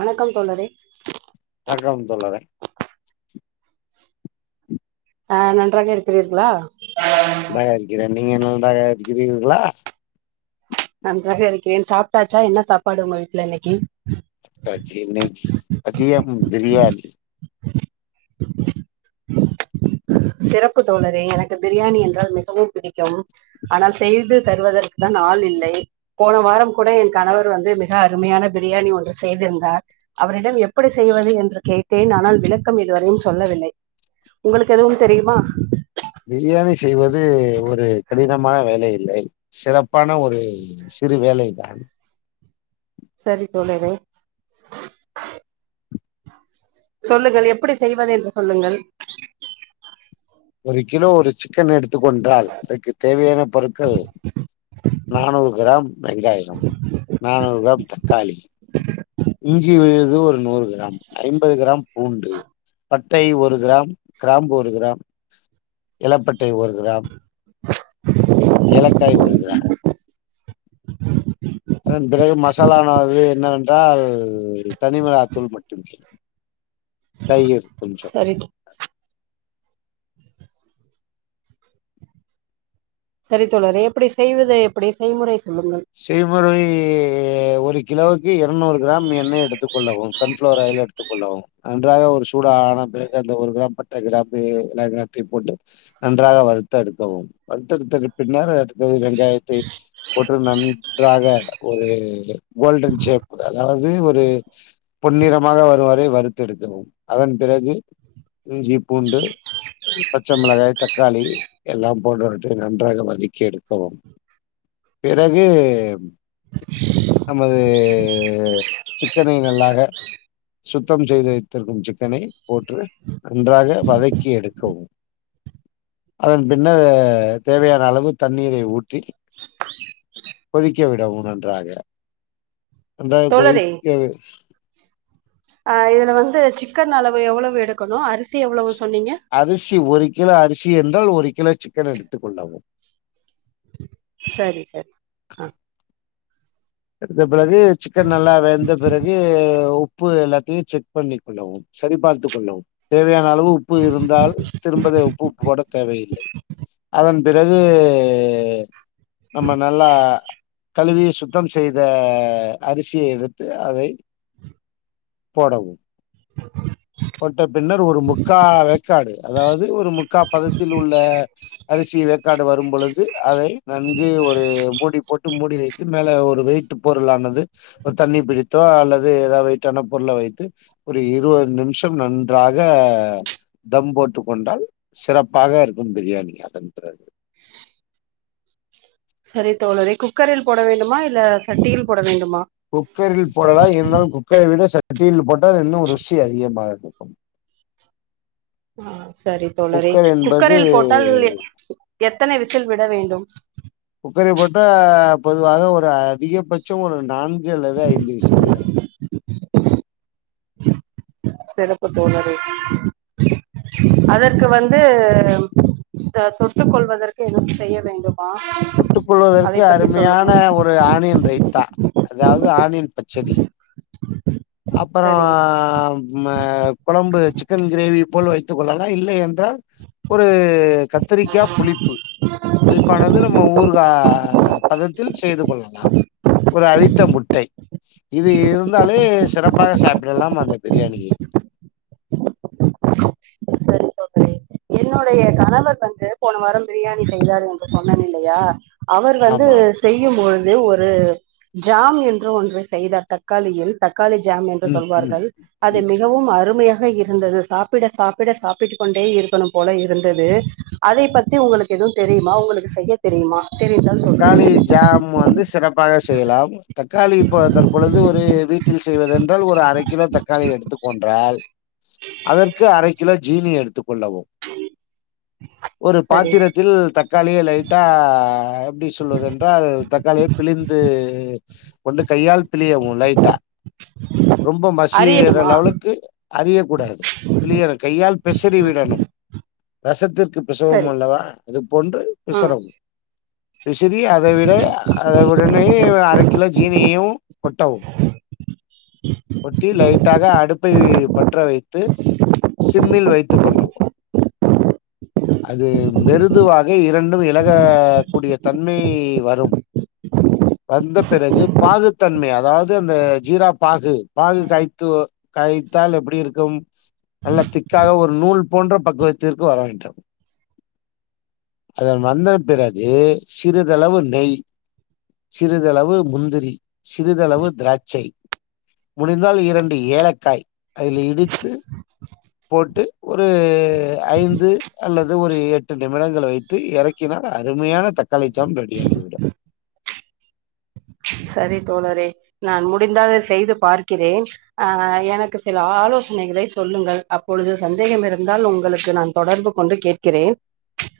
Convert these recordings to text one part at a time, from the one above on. வணக்கம் தோழரே வணக்கம் தோழரே ஆ நன்றாக இருக்கிறீர்களா நன்றாக இருக்கிறேன் நீங்க நன்றாக இருக்கிறீங்களா நன்றாக இருக்கிறேன் சாப்ட்டாச்சா என்ன சாப்பாடு உங்க வீட்ல இன்னைக்கு சாப்ட்டாச்சு இன்னைக்கு மதியம் பிரியாணி [inaudible] சிறப்பு தோழரே எனக்கு பிரியாணி என்றால் மிகவும் பிடிக்கும் ஆனால் செய்து தருவதற்கு தான் ஆள் இல்லை போன வாரம் கூட என் கணவர் வந்து மிக அருமையான பிரியாணி ஒன்று செய்திருந்தார் அவரிடம் எப்டி செய்வது என்று கேட்டேன் ஆனால் விளக்கம் இதுவரையும் சொல்லவில்லை உங்களுக்கு எதுவும் தெரியுமா பிரியாணி செய்வது ஒரு கடினமான வேலை இல்லை சிறப்பான ஒரு சிறு வேலைதான் செரி தோழரே சொல்லுங்கள் எப்டி செய்வது என்று சொல்லுங்கள் ஒரு கிலோ ஒரு சிக்கன் எடுத்துக் கொண்டால் அதுக்கு தேவையான பொருட்கள் நானூறு கிராம் வெங்காயம் நானூறு கிராம் தக்காளி [inaudible] இஞ்சி விழுது ஒரு நூறு கிராம் ஐம்பது கிராம் பூண்டு பட்டை ஒரு கிராம் கிராம்பு ஒரு கிராம் எலப்பட்டை ஒரு கிராம் [inaudible] ஏலக்காய் ஒரு கிராம் அதன் பிறகு மசாலான அது என்னவென்றால் தனிமிளகா தூள் மட்டுமே தயிர் கொஞ்சம் செரி செரி தோழரே எப்டி செய்வது எப்டி செய்முறை சொல்லு செய்முறை ஒரு கிலோவுக்கு எர்நூறு கிராம் எண்ணெய் எடுத்துக் கொள்ளவும் சன்ஃப்ளவர் ஆயில் எடு த்துக் கொள்ளவும் நன்றாக ஒரு சூடா ஆன பிறகு அந்த ஒரு கிராம் பட்ட கிராம்பு ஏலங்கத்தி போட்டு நன்றாக வறுத்தெடுக்கவும் வறுத்தெடுத்தது பின்னர் அடுத்தது வெங்காயத்தை போட்டு நன்றாக ஒரு கோல்டன் ஷேப் அதாவ்து ஒரு பொன்னிறமாக வருவரை வறுத்தெடுக்கவும் அதன் பிறகு இஞ்சி பூண்டு பச்சை மிளகாய் தக்காளி எல்லாம் போட்டுவிட்டு நன்றாக வதக்கி எடுக்கவும் பிறகு நமது சிக்கனை நல்லாக சுத்தம் செய்து வைத்திருக்கும் சிக்கனை போட்ரு நன்றாக வதக்கி எடுக்கவும் அதன் பின்னரு தேவயான அளவு தண்ணீரை ஊற்றி கொதிக்க விடவும் நன்றாக நன்றாக தோழரே கொதிக்க ஆ இதுல வந்து சிக்கன் அளவு எவ்ளவு எடுக்கனுஅரிசி எவ்ளவு சொன்னீங்க அரிசி ஒரு கிலோ அரிசி என்றால் ஒரு கிலோ சிக்கன் எடுத்துக்கொள்ளவும் செரி சார் வெந்த பிறகு சிக்கன் நல்லா வெந்த பிறகு உ ப்பு எல்லாத்தையு செக் பண்ணிக் கொள்ளவும் சரி பார்த்துக் கொள்ளவும் தேவையான அளவு உப்பு இருந்தால் திரும்பத உப்பு போட தேவையில்லை அதன் பிறகு நம்ம நல்லா கழுவி சுத் தம் செய்த அரிசியை எடுத்து அதை போடவும் போட்ட பின்னர் ஒரு முக்கா வேக்காடு அதாவ்து ஒரு முக்கா பதத்தில் உள்ள அரிசி வேக்காடு வரும் பொழுது அதை நன்கு ஒரு மூடி போட்டு மூடி வைத் து மேல ஒரு வெயிட்டு பொருளானது ஒரு தண்ணி பிடித்தோ அல்லது எதா வெய்ட்டான பொருள வைத்து ஒரு இருவது நிம்ஷம் நன்றாக தம் போட்டு கொண்டால் சிறப்பாக இருக்கும் பிரியாணி அதன் பிறகு சரி தோழரே குக்கரில் போட வேண்டுமா இல்ல சட்டியில் போட வேண்டுமா குக்கரில் போடலா இருந்தாலும் குக்கரை விட சட்டியில் போட்டால் இன்னு ருசி அதிகமாக இருக்கும் ஆ சரி தோழரே குக்கர் என்பது குக்கரில் போட்டால் எத்தனை விசில் விட வேண்டும் குக்கரில் போட்டா பொதுவாக ஒரு அதிகபட்சோ ஒரு நான்கு அல்லது ஐந்து விசில் விடனு சிறப்பு தோழரே அதற்கு வந்து த தொட்டுக் கொள்வதற்கு எதுவும் செய்ய வேண்டும் தொட்டுக் கொள்வதற்கு அருமையான சொல்லுங்கள் ஒரு ஆனியன் ரைத்தா அதாவ்து ஆனியன் பச்சடி அப்பறோ சரி ம கொழம்பு சிக்கன் கிரேவி போல் வைத்துக்கொள்ளலா இல்லை என்றால் ஒரு கத்திரிக்கா புளிப்பு புளிப்பானது நம்ம ஊற்கா பதத்தில் செய்து கொள்ளலாம் ஒரு அவித்த முட்டை இது இருந் தாலே சிறப்பாக சாப்பிடலாம் அந்த பிரியாணியை செரி தோழரே என்னுடைய கணவர் வந்து போன வாரம் பிரியாணி செய்தாரு என்று சொன்னேன் இல்லயா அவர் வந்து ஆமாம் செய்யும் பொழுது ஒரு ஜாம் என்று ஒன்று செய்தார் தக் காளியில் தக்காளி ஜாம் என்று ம் ம் சொல்வார்கள் அது ம் மிகவும் அருமையாக இருந்தது சாப்பிட சா ப்பிட சாப்பிட்டு கொண்டே இருக்கணும் போல இருந்தது அதை பத்தி உங்களுக்கு எது தெரிமா உங்களுக்கு செய்ய தெரிமா தக்காளி ஜாம் வந்து சிறப்பாக செய்லாம் தக்காளி இப்ப தற்பொழுது ஒரு வீட்டில் செய்வதென்றால் ஒரு அரை கிலோ தக்காளி எடுத்துக் கொண்றால் அதற்கு அரை கிலோ ஜீனி எடுத்துக் கொள்ளவு ஒரு சரி பாத்திரத்தில் தக்காளிய லைட்டா எப்டி சொல்வதென்றால் தக்காளிய பிழிந்து கொண்டு கையால் பிளியவு லைட்டா ரொம்ப மசியிற அறியணுமா லெவலுக்கு அறியக்கூடாது பிழியுற கையால் பிசறி ம் விடணும் ரசத்திற்கு பிசவும் சரி அல்லவா அது போன்று ம் பிசுறவு பிசிரி அத விட அத உடனே அரை கிலோ ஜீனியு கொட்டவு கொட்டி லைட்டாக அடுப்பை பற்ற வைத்து சிம்மில் வைத்துக்கொள்ளவு அது மெருதுவாக இரண்டும் இலக கூடிய தன்மை வரு வந்த பிறகு பாகுத்தன்மை அதாவ்து அந்த ஜீரா பாகு பாகுகாயத்து காய்த்தால் எப்புடி இருக்கும் நல்ல திக்காக ஒருநூல் போன்ற பக்குவத்திற்கு வரவேண்டும் அதன் வந்தபிறகு சிறிதளவு நெய் சிறிதளவு முந்திரி சிறிதளவு திராட்சை முடிந்தால் இரண்டு ஏலக்காய் அதில் இடித்து போட்டு ஒரு ஐந்து அல்லது ஒரு எட்டு நிமிடங்கள் வைத்து எறக்கினால் ருமையான தக்காளிஜாம் ரெடி ஆயிடும் சரி தோழரே நான் முடிந்தால் செய்து பார்க்கிறேன் அ எனக்கு சில ஆலோசனைகளை சொல்லுங்கள் அப்பொழுது சந்தேகம் இருந்தால் உங்களுக்கு நான் தொடர்பு கொண்டு கேட்கிறேன்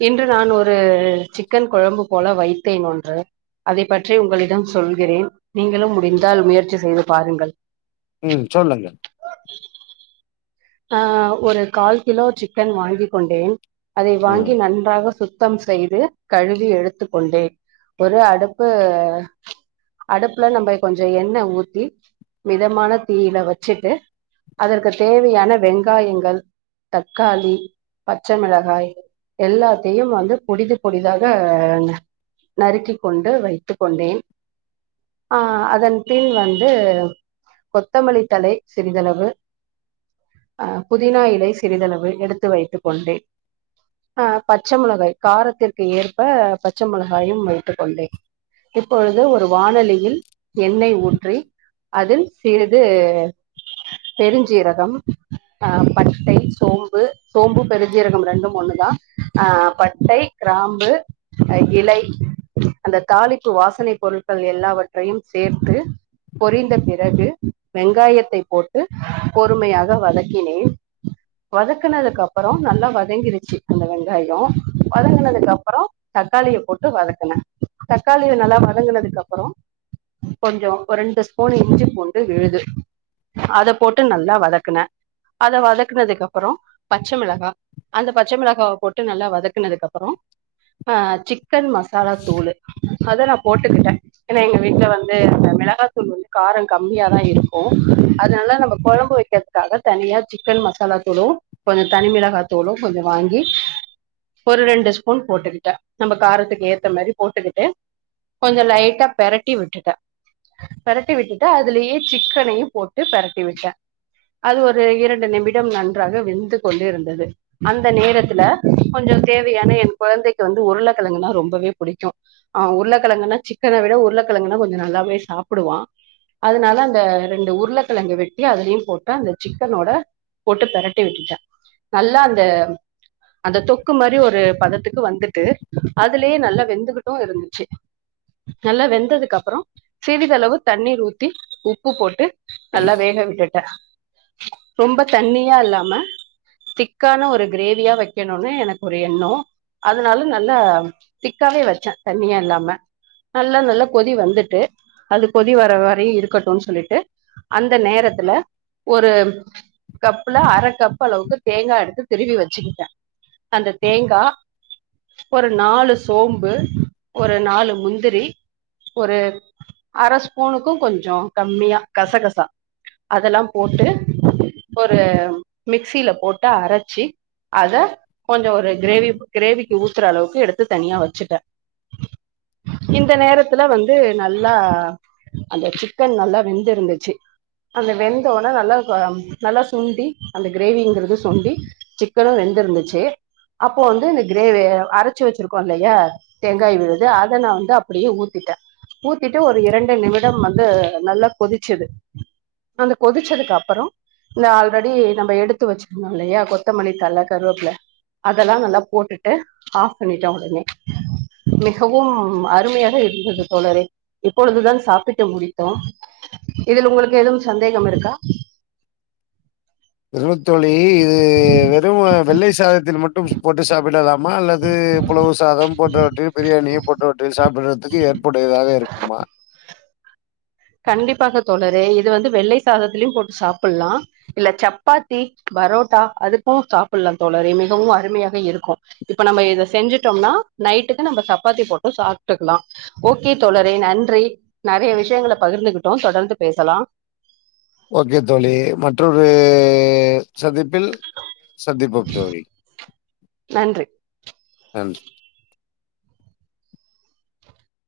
இன்று நான் ஒரு சிக்கன்குழம்பு போல வைத்தேன் ஒன்று அதை பற்றி உங்களிடம் சொல்கிறேன் நீங்களும் முடிந்தால் முயற்சி செய்து பாருங்கள் ம் சொல்லுங்க அ ஒரு கால் கிலோ சிக்கன் வாங்கிகொண்டேன் அதை ம் வாங்கி நன்றாக சுத் த்தம் செய்து கழுவி எடுத்துக்கொண்டேன் ஒரு அடுப்பு அடுப்புல நம்ப கொஞ்சொ எண்ணெ ஊத்தி மிதமான தீயில வச்சுட்டு அதற்கு தேவையான வெங்காயங்கள் தக்காளி பச்சமிளகாய் எல்லாத்தையு வந்து பொடிது பொடிதாக நறுக்கி கொண்டு வைத்துக் கொண்டேன் அ அதன் பின் வந்து கொத்தமல்லிதலை சிறிதளவு அ புதினா இலை சிறிதளவு எடுத்து வைத்துக்கொண்டே அ பச்சமிளகாய் காரத்திற்கு ஏற்ப பச்ச மிளகாயு வைத்துக்கொண்டே இப்பொழுது ஒரு வானாலியில் எண்ணெய் ஊற்றி அதில் சிறிது பெருஞ்சீரகம் அ பட்டை சோம்பு சோம்பு பெருஜீரகம் ரெண்டும் ஒண்ணுதா ஆ பட்டை கிராம்பு அ இலை அந்த தாளிப்பு வாசனை பொருட்கள் எல்லாவற்றையும் சேர்த்து பொரிந்த பிறகு வெங்காயத்தை போட்டு பொறுமையாக வதக் கினேன் வதக்குனதுக் அப்பறொ நல்லா வதங்கிருச்சு அந்த வெங்காயொ வதங்கினதுக்கு அப்பறொ தக்காளிய போட்டு வதக்குன தக்காளிய நல்லா வதங்குனதுக்கு அப்பற கொஞ்சொ ஒரு ரெண்டு ஸ்பூன் இஞ்சி பூண்டு விழுது அத போட்டு நல்லா வதக்குன அத வதக்குனதுக்கு அப்பறொ பச்சமிளகா அந்த பச்ச மிளகாவ போட்டு நல்லா வதக்குனதுக்கப்புறோ ஆ சிக் கன் மசாலா தூளு அத நா போட்டுக்கிட்டே ஏனா எங்க வீட்ல வந்து இந்த மிளகாத்தூள் வந்து காரோ கம்மியாதா இருக்கு அதனால நம்ம குழம்பு வெக்க காக தனியா சிக்கன் மசாலா தூளு கொஞ்சோ தனி மிளகா தூளு கொஞ்சோ வாங்கி ஒரு ரெண்டு ஸ்பூன் போட்டுக்கிட்டே நம்ம காரத்துக்கு ஏத்த மாரி போட்டுக்கிட்டு கொஞ்ச லைட்டா பெரட்டி விட்டுட்டே பெரட்டி விட்டுட்டு அதுலியே சிக்கனையு போட்டு பெரட்டி விட்டே அது ஒரு இரண்டு நிமிடம் நன்றாக வெந்து கொண்டு இருந்தது அந்த நேரத்துல கொஞ்சோ தேவையான என் குழந்தைக்கு வந்து உருளக்கிழங்குனா ரொம்பவே புடிக்கு ஆ உருளக்கிழங்குனா சிக்கன விட உருளக்கிழங்குனா கொஞ்ச நல்லாவே சாப்பிடுவா அதனால அந்த ரெண்டு உருளக்கிழங்கு வெட்டி அதுலியே போட் ட அந்த சிக்கனோட போட்டு பெரட்டி விட்டுட்டே நல்லா அந்த அந்த தொக்கு மாரி ஒரு பதத்துக்கு வந்துட்டு அதுலியே நல்லா வெந்துக்கிட்டு இருந்துச்சு நல்லா வெந்ததுக்குப்புறோ சிறிதளவு தண்ணீர் ஊத்தி உப்பு போட்டு நல்லா வேக விட்டுட்டே ரொம்ப தண்ணியா இல்லாம திக்கான ஒரு கிரேவியா வெக்கணுனு எனக்கொரு எண்ணோ அதனால நல்லா திக்காவே வெச்சே தண்ணியா இல்லாம நல்லா நல்லா கொதி வந்துட்டு அது கொதி வர வரையு இருக்கட்டுன் சொல்லிட்டு அந்த நேரத்துல ஒரு கப்புல அர கப்பளவுக்கு தேங்கா எடுத்து திருவி வெச்சுக்கிட்ட அந்த தேங்கா ஒரு நாலு சோம்பு ஒரு நாலு முந்திரி ஒரு அர ஸ்பூனுக்கு கொஞ்சோ கம்மியா கசகசா அதல்லா போட்டு ஒரு மிக்சில போட்டு அரச்சி அத கொஞ்சோ ஒரு கிரேவி கிரேவிக்கு ஊத்துற அளவுக்கு எடுத்து தனியா வெச்சுட்ட இந்த நேரத்துல வந்து நல்லா அந்த சிக்கன் நல்லா வெந்திருந்துச்சு அந்த வெந் த ஒன்னே நல்லா க நல்லா சுண்டி அந்த கிரேவிங்கிறது சுண்டி சிக்கனு வெந்திருந்துச்சு அப்போ வந்து இந்த கிரேவி அரச்சு வெச்சிருக்கோ இல்லயா தேங்காய் விழுது அத நா வந்து அப்படியே ஊத்திட்டே ஊத்திட்டு ஒரு இரண்டு நிமிடம் வந்து நல்லா கொதிச்சிது கொதிச்சதுக்கு அப்புறோ நா ஆல்ரெடி நம்ம எடுத்து வெச்சிருந்தோ இல்லையா கொத்தமல்லித்தழ கருவேப்புல அதெல்லா நல்லா போட்டுட்டு ஆஃப் பண்ணிட்ட உடனே மிகவும் அருமையாக இருந்தது தோழரே இப்பொழுதுதான் சாப்பிட்டு முடித்தோம் இதுல உங்களுக்கு எதுவும் சந்தேகம் இருக்கா இதுவு தோழி இது வெறும வெள்ளை சாதத்தில் மட்டும் போட்டு சாப்பிடலா மா அல்லது புலவ் சாதம் போன்றவற்றில் பிரியாணி போன்றவற்றில் சாப்பிட்றதுக்கு ஏற்புடையதாக இருக்குமா கண்டிப்பாக தோழரே இது வந்து வெள்ளை சாதத்துலியும் போட்டு சாப்பல்லா இல்ல சப்பாத்தி பரோட்டா அதுக்கு சாப்பில்லா தோழரே மிகவு அருமையாக இருக்கு இப்ப நம்ம இத செஞ்சிட்டோம்னா நைட்டுக்கு நம்ம சப்பாத்தி போட்டு சாப்ட்டுக்லா ஓகே தோழரே நன்றி நெறைய விஷயங்கள பகிர்ந்துகிட்டோ தொடர்ந்து பேசலா ஓகே தோழி மற்றொரு சந்திப்பில் சந்திப்போம் தோழி நன்றி நன்றி